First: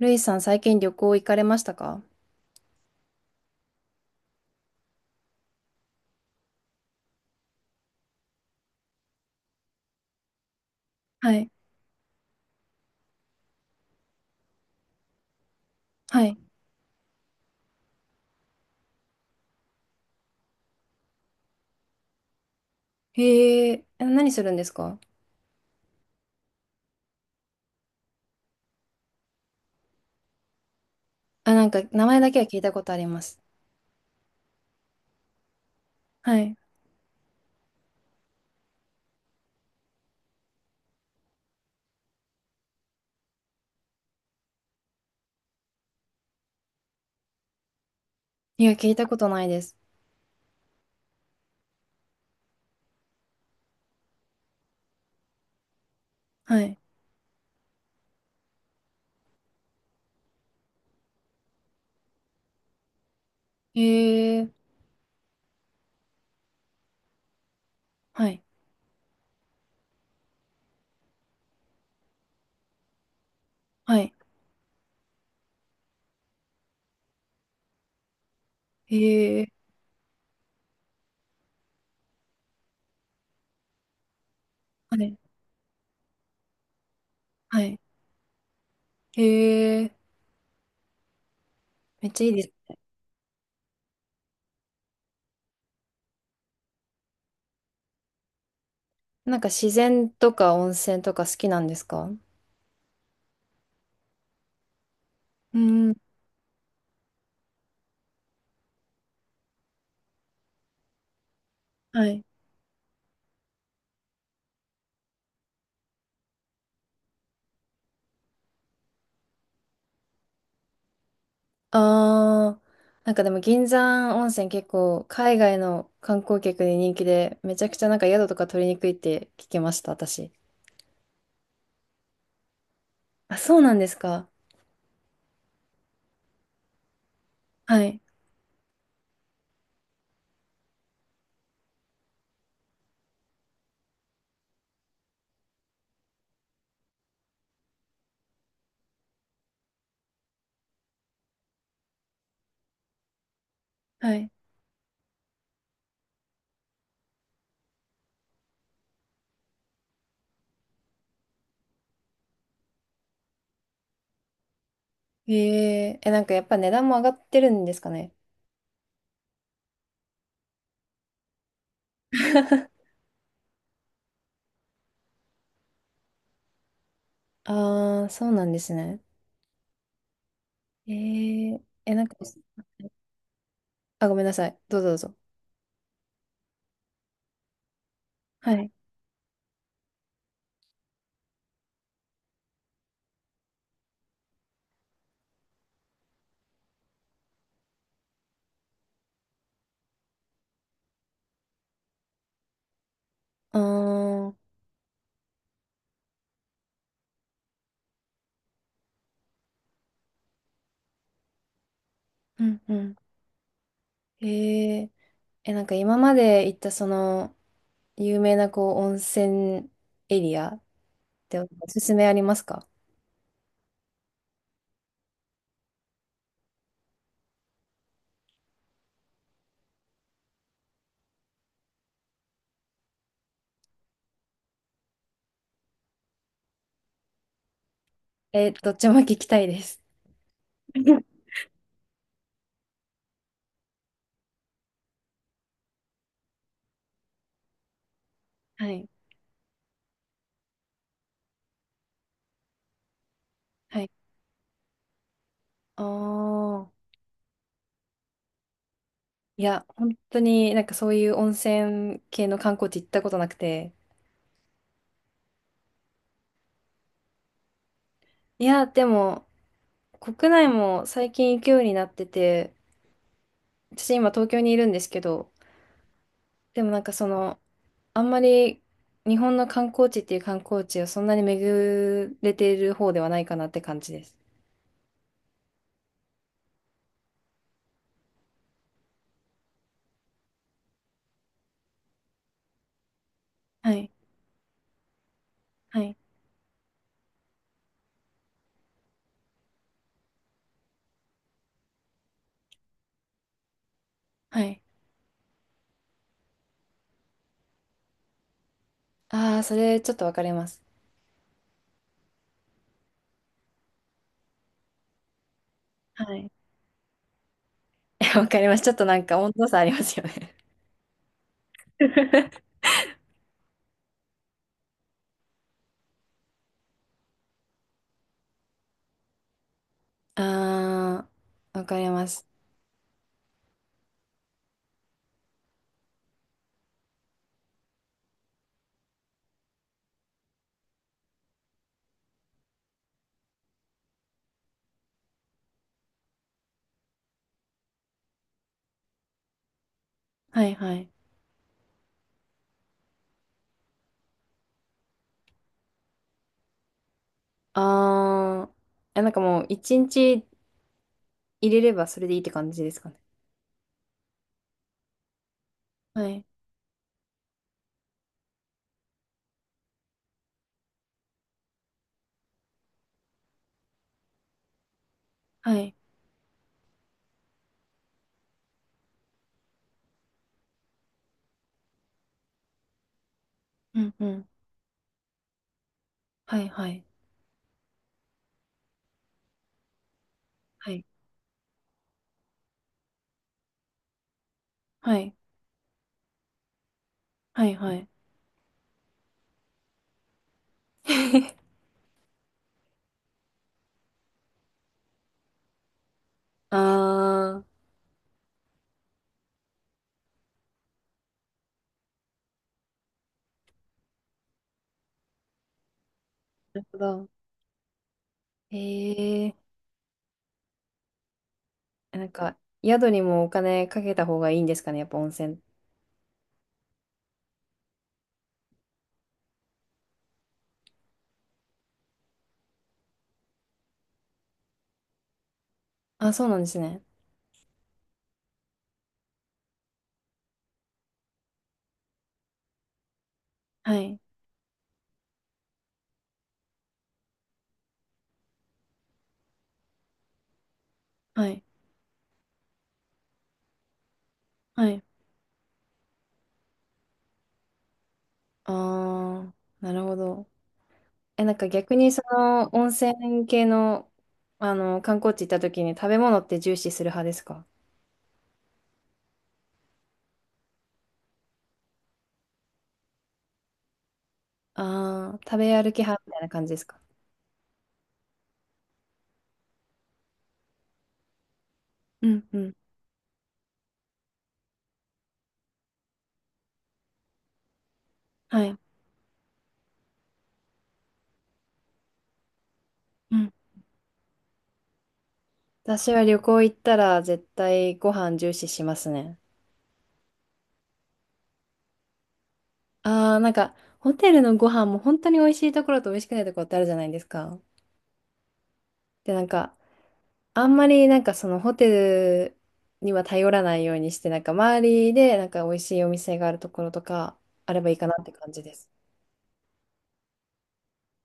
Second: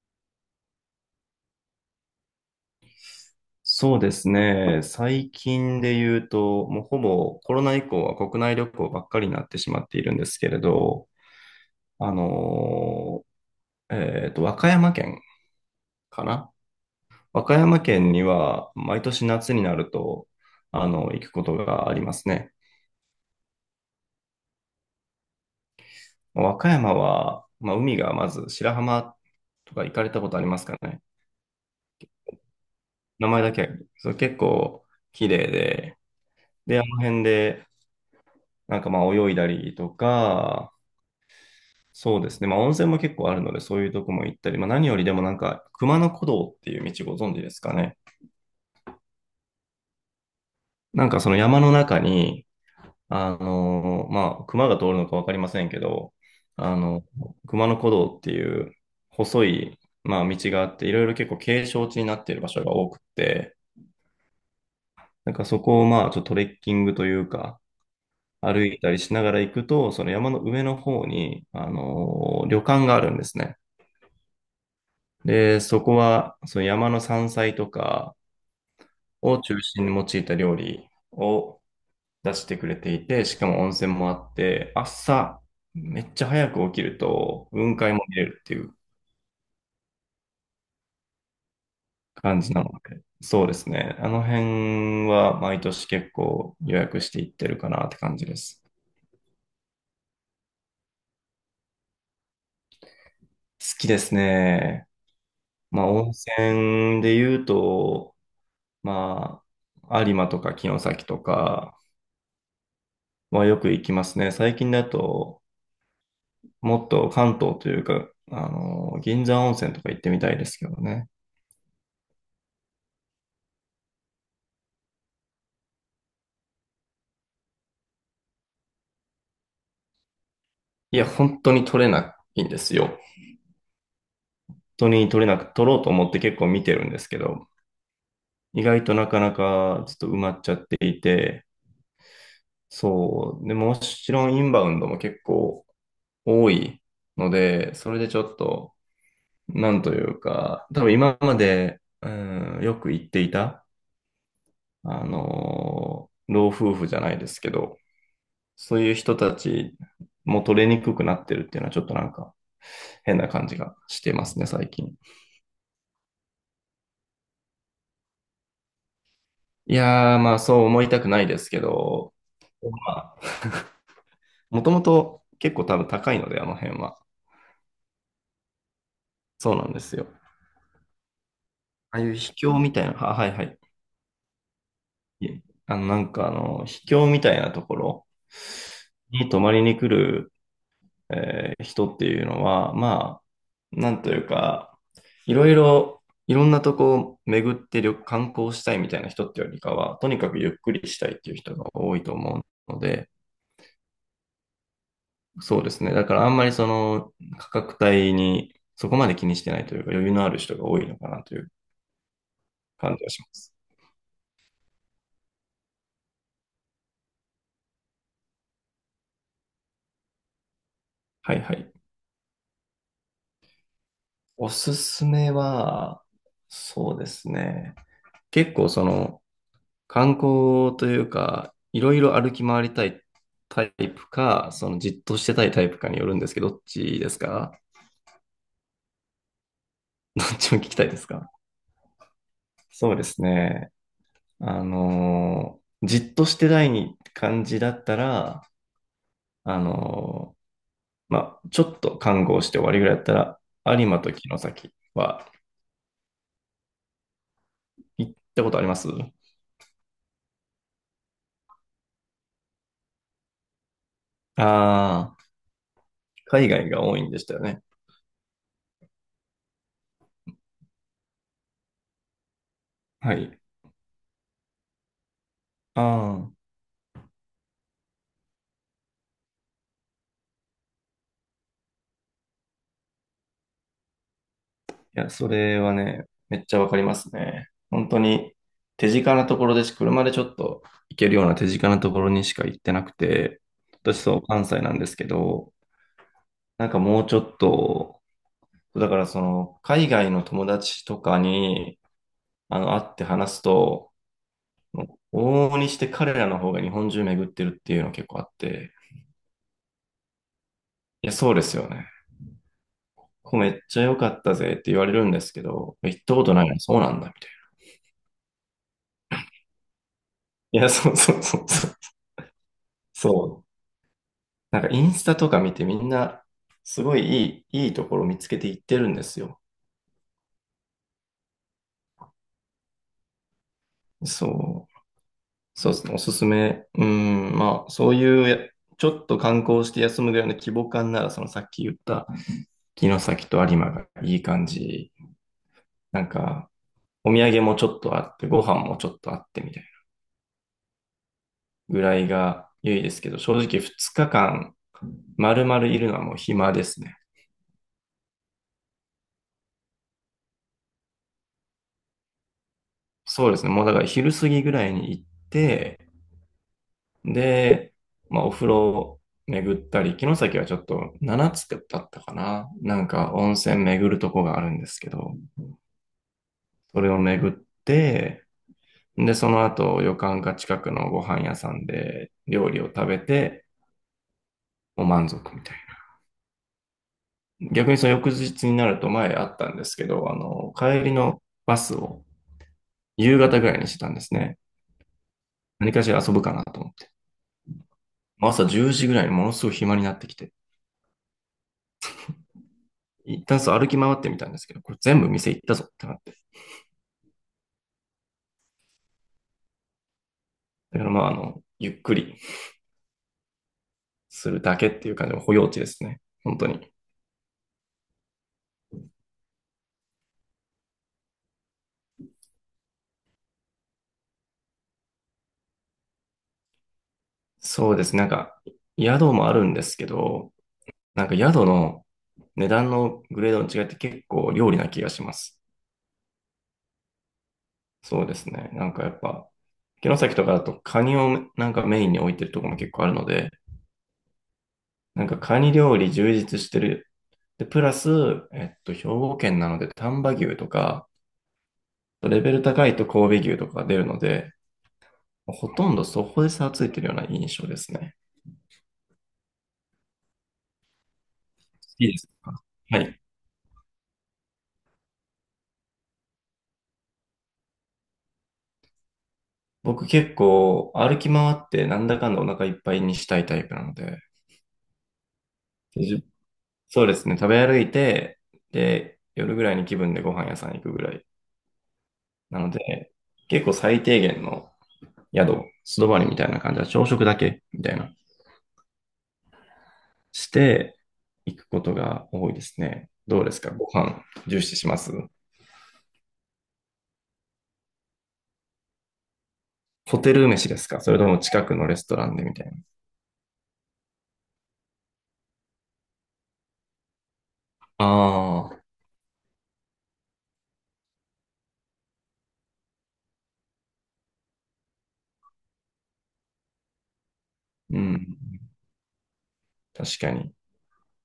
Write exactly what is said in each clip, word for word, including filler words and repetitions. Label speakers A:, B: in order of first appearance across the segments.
A: ルイさん、最近旅行行かれましたか？
B: そうですね。最近で言うと、もうほぼコロナ以降は国内旅行ばっかりになってしまっているんですけれど、
A: はい。
B: あのえっと、和歌山県か
A: はい。
B: な。和歌山県には毎年夏になると、あの、行くことがありますね。
A: へえ、え何するんですか？
B: 和歌山は、まあ、海がまず白浜とか行かれたことありますかね？
A: あ、なんか、名前だけは聞いたことありま
B: 名
A: す。
B: 前だけ、そう、結構綺麗で、
A: はい。
B: で、あの辺で、なんかまあ泳いだりとか、そうですね。まあ、温泉も結構あるので、そういうとこも行ったり、まあ、何よりでもなんか、熊野古道っていう道ご存知ですかね？
A: いや、聞いたことないです。
B: なんかその山の中に、あのーまあ、熊が通るのかわかりませんけど、
A: は
B: あ
A: い。
B: の、熊野古道っていう細い、まあ、道があって、いろいろ結構景勝地になっている場所が多くて、
A: へえ、
B: なんかそこをまあ、ちょっとトレッキングというか、
A: はい。
B: 歩いたりしながら行くと、その山の上の方に、あのー旅館があるんですね。
A: はい。
B: で、そこは、その山の山菜とか、
A: へ
B: を
A: え。
B: 中心に用いた料理を出してくれていて、しかも温泉もあって、
A: はい。
B: 朝、めっちゃ早く起きると、
A: は
B: 雲
A: い。
B: 海も見れるっていう
A: へえ。めっちゃいい
B: 感
A: です
B: じなの
A: ね。
B: で、そうですね。あの辺は毎年結構予約していってるかなって感じです。
A: なんか、自然とか温泉とか好きなんですか？
B: 好きですね。
A: う
B: まあ、
A: ん。
B: 温泉で言うと、まあ、有馬とか城崎とか
A: はい。
B: はよく行きますね。最近だと、もっと関東というか、あの、銀山温泉とか行ってみたいですけどね。
A: あー、なんかでも、銀山温泉結構、海外の観光客に人気で、めちゃくちゃなんか宿とか取りにくいって聞きました、私。
B: いや、本当に取れないんですよ。
A: あ、そうなんですか。
B: 本当に取れなく、取ろうと思って結構見てるんですけど、
A: はい。
B: 意外となかなかちょっと埋まっちゃっていて、そう。で、もちろんインバウンドも結構多いので、それでちょっと、なんというか、多分今まで、うん、よく行っていた、
A: はい。
B: あの、老夫婦じゃないですけど、そういう人たちも取れにくくなってるっていうのはちょっとなんか変な感じがしてますね、最近。
A: ええ、えなんかやっぱ値段も上がってるんですかね。
B: いやー、まあそう思いたくないですけど、まあ、もともと結構多分高いので、あの辺は。
A: ああ、そうなんですね。
B: そうなんですよ。
A: ええ、え
B: ああ
A: なん
B: いう
A: か、
B: 秘境みたいな、あ、はいはい。
A: あ、ごめんなさい。どうぞどうぞ。
B: いえあの、なんかあの、秘境みたいなところ
A: はい。
B: に泊まりに来るえー人っていうのは、まあ、なんというか、いろいろ、いろんなとこを巡って旅観光したいみたいな人ってよりかは、とにかくゆっくりしたいっていう人が多いと思うので、
A: ああ、
B: そうですね。だからあんまりその価格帯にそこまで気にしてないというか、余裕のある人が多いのかなという
A: うんうん。
B: 感じがします。
A: ええ、えなんか今まで行ったその、有名なこう、温泉エリア
B: は
A: て
B: い
A: お
B: はい。
A: すすめありますか？
B: おすすめは、そうですね。結構そ の、観光というか、いろいろ歩き回りたいタイプか、そのじっとしてたいタイプかによるんですけど、どっちですか？
A: えー、どっちも聞きたいです。
B: どっちも聞きたいです か？そうですね。あのーじっとしてたい感じだったら、
A: はい。
B: あのーまあ、ちょっと観光して終わりぐらいだったら、
A: は
B: 有
A: い。
B: 馬と城崎は
A: ああ。
B: 行ったことあります？
A: いや、本当になんかそういう温泉系の観光地行ったことなくて。
B: ああー、海外が多いんでしたよね。
A: いや、でも、国内も最近行くようになってて、
B: はい。
A: 私今東京にいるんですけど、
B: ああ。
A: でもなんかその、あんまり日本の観光地っていう観光地をそんなに巡れている方ではないかなって感じです。
B: いや、それはね、めっちゃわかりますね。本当に手近なところでし、車でちょっと行けるような手近なところにしか行ってなくて、
A: はい。
B: 私そう、関西なんですけど、
A: はい。
B: なんかもうちょっと、だからその、海外の友達とかに、あの、会って話すと、
A: はい。
B: 往々にして彼らの方が日本中巡ってるっていうの結構あって、
A: ああ、それちょっとわかります。
B: いや、そうですよね。ここめっちゃ良かったぜって言われるんですけど、行っ
A: は
B: たこ
A: い。
B: とないの、そうなんだ、みたい
A: わかります。ちょっとなんか温度差ありますよね。
B: な。いや、そうそうそうそう。そう。なんかインスタとか見てみんなすごいいい、いいところ見つけていってるんですよ。
A: ああ、わかります。
B: そう。そうですね。おすすめ。うん。まあ、そういうや、ちょっと観光して休むぐらいの規模感なら、そのさっき言った城崎と有馬がいい感じ。なんか、お土産もちょっとあって、ご飯もちょっとあってみたいな
A: はいはい。
B: ぐらいが良いですけど、正直ふつかかん丸々いるのはもう暇ですね。
A: ああ、え、なんかもう一日入れればそれでいいって感じですかね。
B: そうですね。もうだから昼過ぎぐらいに行って、
A: はい。
B: で、まあ、お風呂巡ったり、城崎はちょっとななつだったかな。なんか温泉巡るとこがあるんですけど、
A: はい。
B: それを巡って、で、その後旅館か近くのご飯屋さんで料理を食べて、
A: うんうん。
B: もう満足みたい
A: はいはい。
B: な。逆にその翌日になると前あったんですけど、あの、
A: はい。
B: 帰りのバスを夕方ぐらいにしてたんですね。
A: はい。
B: 何かしら遊ぶかなと思って。
A: はいはい。
B: 朝じゅうじぐらいにものすごい暇になってきて、一旦そう歩き回ってみたんですけど、これ全部店行ったぞってなっ
A: ああ。
B: だからまあ、あの、ゆっくりするだけっていう感じの保養地ですね。本当
A: なる
B: に。
A: ほど。へえ、なんか、宿にもお金かけた方がいいんですかね、やっぱ温泉。
B: そうですね。なんか、宿もあるんですけど、なんか宿の値段のグレードの違いって結構料理な気がします。
A: あ、そうなんですね。
B: そうですね。なんかやっぱ、城崎とかだとカニをなんかメインに置いてるところも結構あるので、
A: はい、
B: なんかカニ料理充実してる。で、プラス、えっと、兵庫県なので丹波牛とか、
A: はい、
B: レベル高いと神戸牛とかが出るので、
A: はい。
B: ほとんどそこで差がついてるような印象ですね。
A: あー、なるほど。え、なんか逆
B: い
A: に
B: いで
A: そ
B: すか？
A: の温
B: はい。
A: 泉系の、あの、観光地行った時に食べ物って重視する派ですか？
B: 僕結構歩き回ってなんだかんだお腹いっぱいにしたいタイプなので、
A: ああー、食べ歩き
B: で
A: 派
B: じ
A: みたいな感じですか？
B: そうですね、食べ歩いて、で、夜ぐらいに気分でご飯屋さん行くぐらい。
A: うんう
B: なの
A: ん。
B: で、結構最低限の宿、素泊まりみたいな感じは朝食だけみたいな、
A: はい。
B: して行くことが多いですね。
A: う
B: どう
A: ん。
B: ですか？ご飯重視します？
A: 私は旅行行ったら絶対ご飯重視しますね。
B: ホテル飯ですか？それとも近くのレストランでみたいな。
A: あー、なんか、ホテルのご飯も本当に美味しいところと美味しくないところってあるじゃないですか。
B: ああ、
A: で、なんか、あんまりなんかそのホテルには頼らないようにして、なんか周りでなんか美味しいお店があるところとかあればいい
B: う
A: かなって感じ
B: ん。
A: です。
B: 確かに。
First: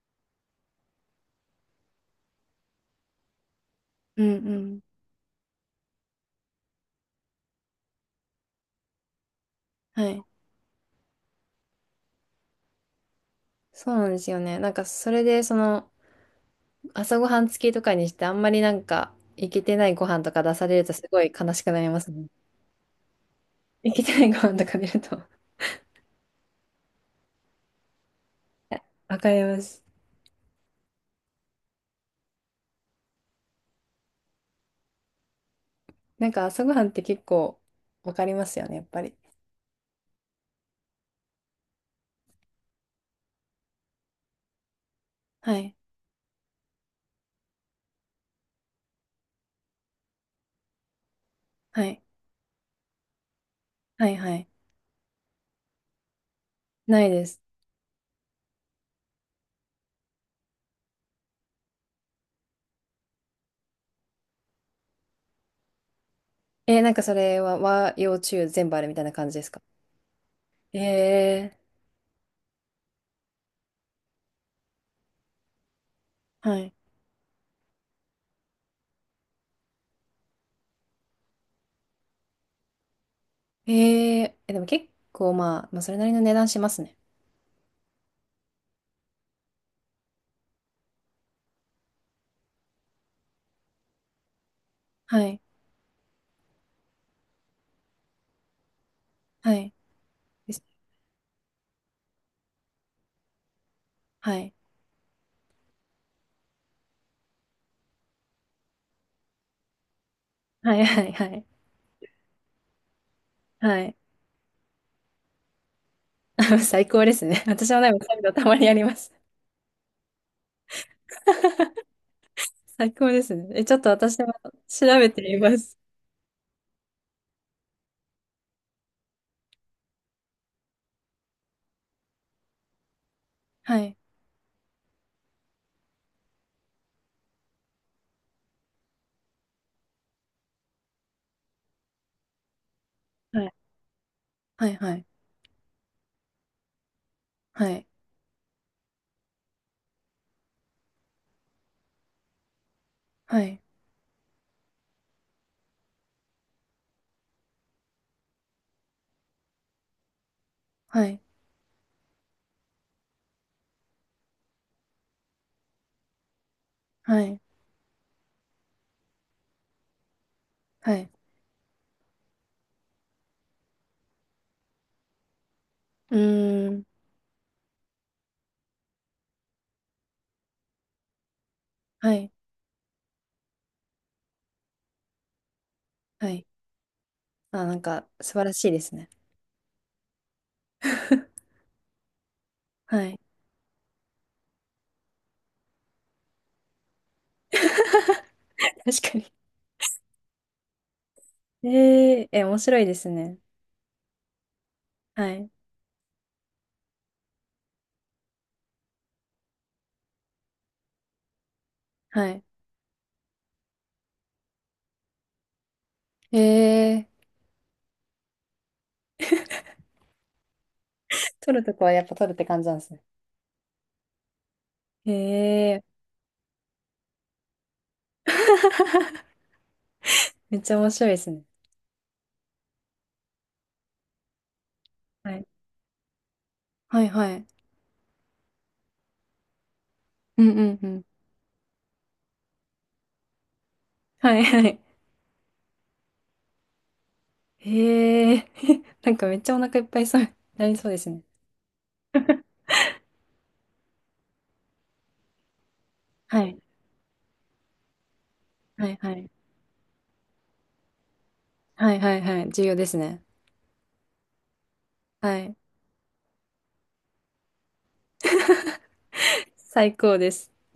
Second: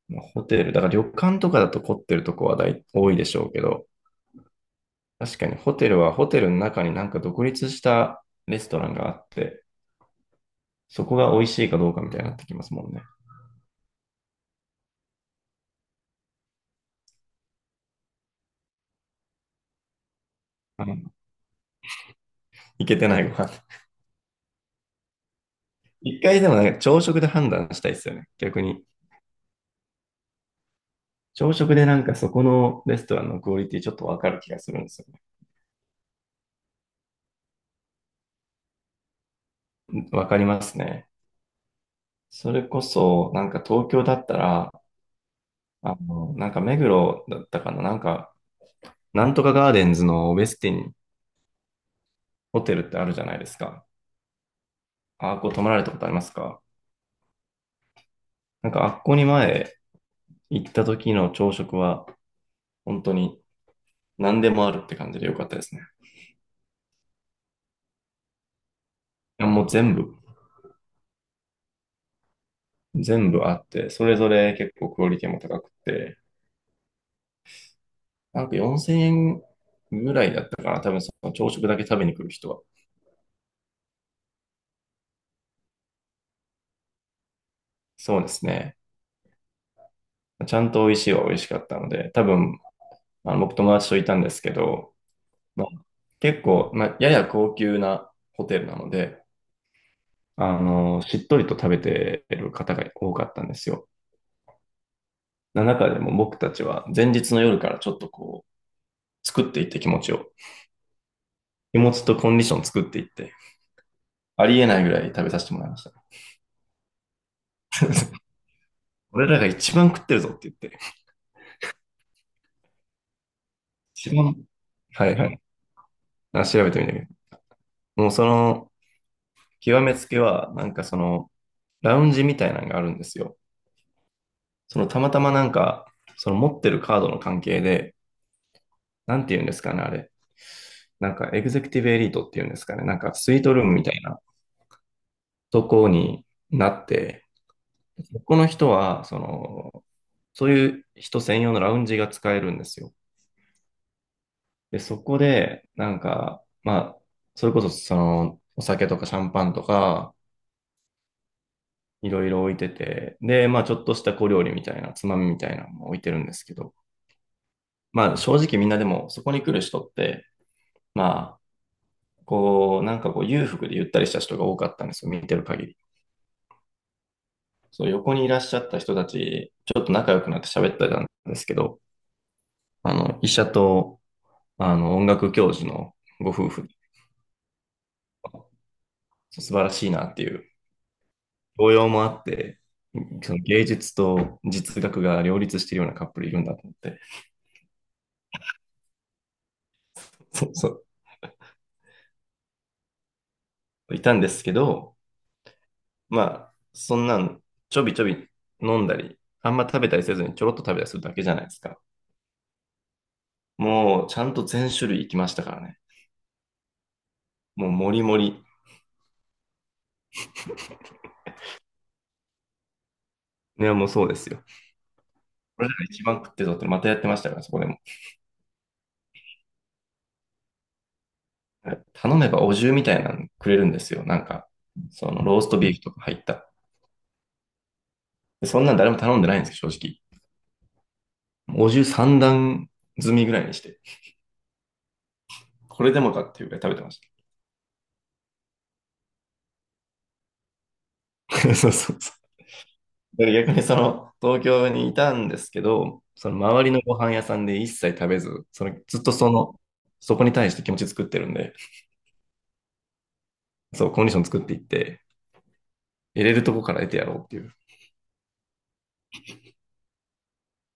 B: まあホテル、だから旅館とかだと凝ってるとこは大多いでしょうけど、
A: うんうん。
B: 確かにホテルはホテルの中になんか独立したレストランがあって、
A: はい。
B: そこが美味しいかどうかみたいになってきますもんね。
A: そうなんですよね。なんかそれでその朝ごはん付きとかにしてあんまりなんかいけてないご飯とか出されるとすごい悲しくなりますね。
B: いけてないご飯。
A: いけてないご飯とか出るとは
B: 一回でもなんか朝食で判断したいですよね。逆
A: い
B: に。
A: わかります。
B: 朝食でなんかそこのレストランのクオリティちょっとわかる気がするんですよね。
A: なんか朝ごはんって結構わかりますよね、やっぱり。
B: わかりますね。それこそ、なんか東京だったら、
A: はい。
B: あの、なんか目黒だったかな、なんか、なんとかガーデンズのウェスティン
A: はい。
B: ホテルってあるじゃないですか。
A: はいはい。
B: あっこ泊まられたことありますか？
A: ないです。
B: なんかあっこに前行った時の朝食は本当に何でもあるって感じで良かったですね。
A: えー、なんかそれは和洋中全部あるみたいな感じで
B: いや
A: すか？
B: もう全部、
A: え
B: 全部あって、それぞれ結構クオリティも高くて、
A: ー、はい。
B: なんかよんせんえんぐらいだったかな。多分その朝食だけ食べに来る人は。
A: えー、え、でも結構まあ、まあ、それなりの値段しますね。
B: そうですね。ちゃんと美味しいは美味しかったので、多分あの僕友達といたんですけど、
A: はい。
B: まあ、結構、まあ、やや高級なホテルなので、
A: はい。で
B: あ
A: す
B: の、しっとりと食べてる方が多かったんですよ。
A: はい。
B: な中でも僕たちは前日の夜からちょっとこう、作っていって気持ちを。
A: はい、はい、はい。
B: 気持ちとコンディション作っていって、
A: はい。
B: ありえないぐらい食べさせてもらいました
A: 最高ですね。私もでもそうい うのたまにあります。
B: 俺らが一番食ってるぞって言って。
A: 最高ですね。え、ちょっと
B: 一
A: 私も
B: 番
A: 調
B: は
A: べ
B: い
A: て
B: は
A: み
B: い。
A: ます。
B: あ調べてみたけど。もうその、極めつけは、なんかその、ラウンジみたいなのがあるんですよ。
A: はい。
B: その、たまたまなんか、その持ってるカードの関係で、なんて言うんですかね、あれ。なんか、エグゼクティブエリートっていうんですかね。なんか、スイー
A: は
B: ト
A: い。
B: ルームみたいな
A: はい。はい。
B: とこになって、
A: はい。
B: この人は、その、そういう人専用のラウンジが使えるんですよ。
A: はい。
B: で、そこで、なんか、まあ、それこそ、その、お酒とかシャンパンとか、
A: はい。
B: いろいろ置いてて、で、まあ、ちょっとした小料理みたいな、つまみみたいなのも置いてるんですけど、
A: はい。
B: まあ、正直みんなでも、そこに来る人って、
A: はい。
B: まあ、こう、なんかこう、裕福でゆったりした人が多かったんですよ、見てる限り。
A: うーん。
B: そう、横にいらっしゃった人たち、ちょっと仲良くなって喋ってたんですけど、
A: はい。
B: あの、医者とあの、音楽教授の
A: は
B: ご
A: い。
B: 夫婦、
A: あ、なんか素晴らしいですね。
B: 素晴らしいなっていう、教養もあって、
A: はい。
B: その芸術と実学が両立しているようなカップルいるんだと思って、
A: 確かに。
B: そうそ
A: えー、え、面白いですね。
B: う、いたんですけど、
A: はい。
B: まあ、そんなんちょびちょび飲んだり、あんま食べたりせずにちょろっと食べたりするだけじゃないですか。
A: は
B: もうちゃんと全種類いきましたからね。
A: い。えー、
B: もうもりもり。
A: 撮るとこはやっぱ撮るって感じなんですね。
B: ね、もうそうですよ。
A: え
B: これだか
A: ー、
B: らが一番食ってぞってまたやってましたからね、そこでも。
A: めっちゃ面白いですね。
B: 頼めばお重みたいなのくれるんですよ。なんか、その
A: は
B: ロー
A: い。
B: ストビーフとか入った
A: はいはい。
B: そんなん誰も頼んでないんですよ、正
A: うんうんうん。
B: 直。お重さん段積みぐらいにして、
A: はいはい。
B: これでもかっていうぐらい食べてまし
A: えー、なんかめっちゃお腹いっぱいそう、なりそうですね。
B: た。そうそうそう。逆にその東京にいたんですけど、その
A: はい。
B: 周りのご飯屋さんで一切食べず、その
A: はい
B: ずっ
A: は
B: と
A: い。
B: その、そこに対して気持ち作ってるんで、
A: はいはいはい。重要ですね。
B: そう、コンディション作っていって、
A: はい。
B: 入れるとこから得てやろうっていう
A: 最高です。